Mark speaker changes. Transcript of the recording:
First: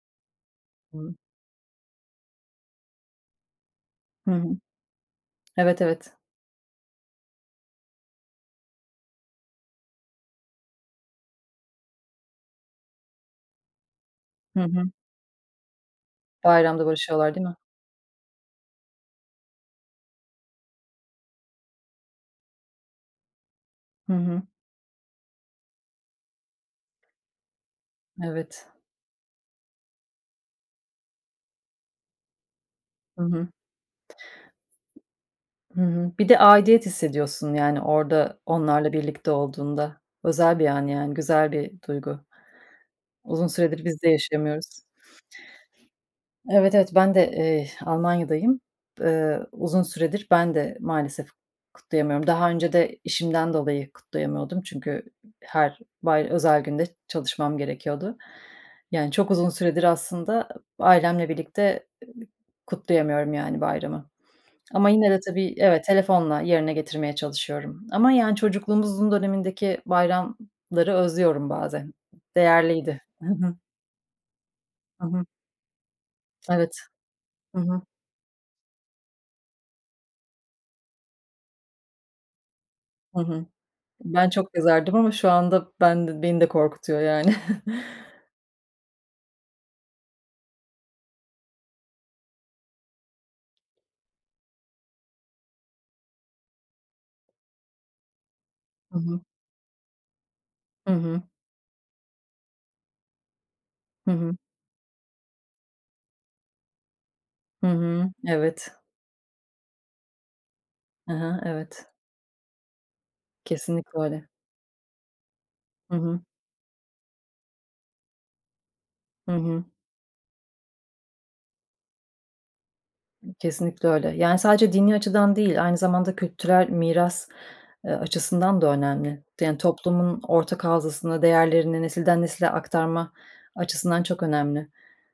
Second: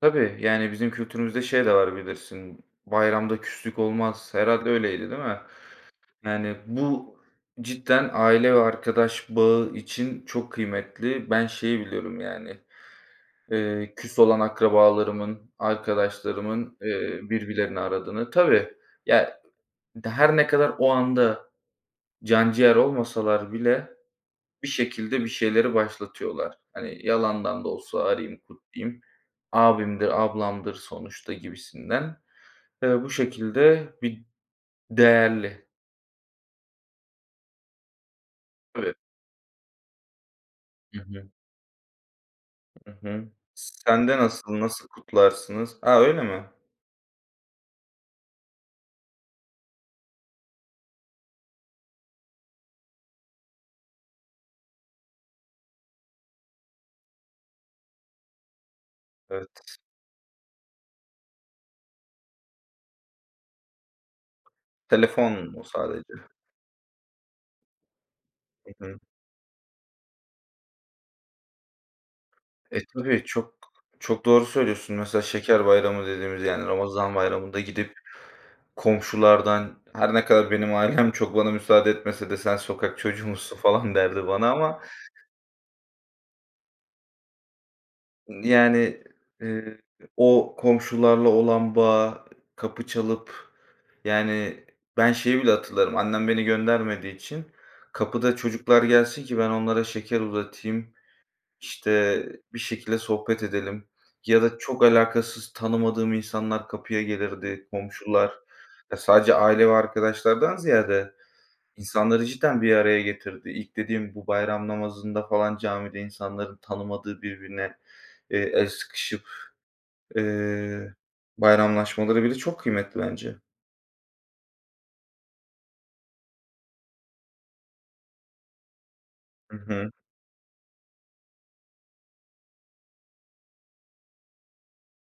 Speaker 1: Tabii, yani, bizim
Speaker 2: Hıı.
Speaker 1: kültürümüzde şey de var bilirsin, "Bayramda küslük
Speaker 2: Hı
Speaker 1: olmaz."
Speaker 2: hı.
Speaker 1: Herhâlde öyleydi, değil mi?
Speaker 2: Evet, evet.
Speaker 1: Yani, bu cidden aile ve arkadaş bağı için çok kıymetli. Ben şeyi biliyorum, yani. Eee, küs olan
Speaker 2: Hı hı.
Speaker 1: akrabalarımın, arkadaşlarımın,
Speaker 2: Bayramda
Speaker 1: eee,
Speaker 2: barışıyorlar değil mi?
Speaker 1: birbirlerini aradığını Tabii, ya, her ne kadar o anda canciğer olmasalar bile
Speaker 2: Hı hı.
Speaker 1: bir şekilde bir şeyleri başlatıyorlar. Hani, "Yalandan da olsa arayayım,
Speaker 2: Evet.
Speaker 1: kutlayayım, abimdir, ablamdır sonuçta," gibisinden. Eee, bu
Speaker 2: Hı hı.
Speaker 1: şekilde bir değerli.
Speaker 2: Hı hı. Bir de aidiyet hissediyorsun, yani, orada onlarla
Speaker 1: Evet.
Speaker 2: birlikte olduğunda. Özel bir an,
Speaker 1: Hı
Speaker 2: yani,
Speaker 1: hı.
Speaker 2: güzel bir duygu.
Speaker 1: Hı hı.
Speaker 2: Uzun
Speaker 1: S
Speaker 2: süredir biz
Speaker 1: sen
Speaker 2: de
Speaker 1: de nasıl,
Speaker 2: yaşayamıyoruz.
Speaker 1: nasıl kutlarsınız? A, öyle mi?
Speaker 2: Evet, evet, ben de, eee, Almanya'dayım. Eee, uzun süredir ben de maalesef kutlayamıyorum. Daha önce de işimden dolayı kutlayamıyordum çünkü her bay özel günde çalışmam gerekiyordu. Yani, çok
Speaker 1: Evet.
Speaker 2: uzun süredir aslında ı ailemle birlikte ı kutlayamıyorum, yani, bayramı ama yine de
Speaker 1: Telefon
Speaker 2: tabii,
Speaker 1: mu
Speaker 2: evet,
Speaker 1: sadece?
Speaker 2: telefonla yerine getirmeye çalışıyorum ama yani,
Speaker 1: Hı hı.
Speaker 2: çocukluğumuzun dönemindeki bayramları özlüyorum bazen.
Speaker 1: E,
Speaker 2: Değerliydi.
Speaker 1: tabii
Speaker 2: Hı hı.
Speaker 1: çok çok doğru söylüyorsun.
Speaker 2: Hı
Speaker 1: Mesela
Speaker 2: hı.
Speaker 1: Şeker Bayramı dediğimiz, yani
Speaker 2: Evet.
Speaker 1: Ramazan Bayramı'nda
Speaker 2: Hı hı.
Speaker 1: gidip komşulardan her ne kadar benim ailem çok bana müsaade etmese de "Sen
Speaker 2: Hı
Speaker 1: çocuğu
Speaker 2: hı.
Speaker 1: musun?" falan derdi
Speaker 2: Ben
Speaker 1: bana
Speaker 2: çok
Speaker 1: ama
Speaker 2: yazardım ama şu anda ben beni de korkutuyor, yani.
Speaker 1: Yani, eee, o komşularla olan bağı, kapı çalıp yani, ben şeyi bile hatırlarım, annem beni göndermediği için kapıda çocuklar
Speaker 2: Hı hı.
Speaker 1: gelsin ki ben onlara şeker uzatayım,
Speaker 2: Hı hı.
Speaker 1: işte, bir şekilde sohbet edelim
Speaker 2: Hı hı.
Speaker 1: ya da çok alakasız tanımadığım insanlar kapıya
Speaker 2: Hı
Speaker 1: gelirdi,
Speaker 2: hı.
Speaker 1: komşular.
Speaker 2: Evet.
Speaker 1: Sadece aile ve arkadaşlardan
Speaker 2: Hı
Speaker 1: ziyade
Speaker 2: hı. Evet.
Speaker 1: insanları cidden bir araya getirdi. İlk
Speaker 2: Kesinlikle
Speaker 1: dediğim bu
Speaker 2: öyle.
Speaker 1: bayram namazında falan,
Speaker 2: Hı
Speaker 1: camide
Speaker 2: hı.
Speaker 1: insanların tanımadığı birbirine, eee, el sıkışıp,
Speaker 2: Hı hı.
Speaker 1: eee, bayramlaşmaları bile çok kıymetli bence.
Speaker 2: Kesinlikle öyle. Yani, sadece dini açıdan değil aynı zamanda kültürel miras, eee, açısından da önemli.
Speaker 1: Hı
Speaker 2: Yani,
Speaker 1: hı.
Speaker 2: toplumun ortak hafızasını, değerlerini nesilden nesile aktarma açısından çok önemli.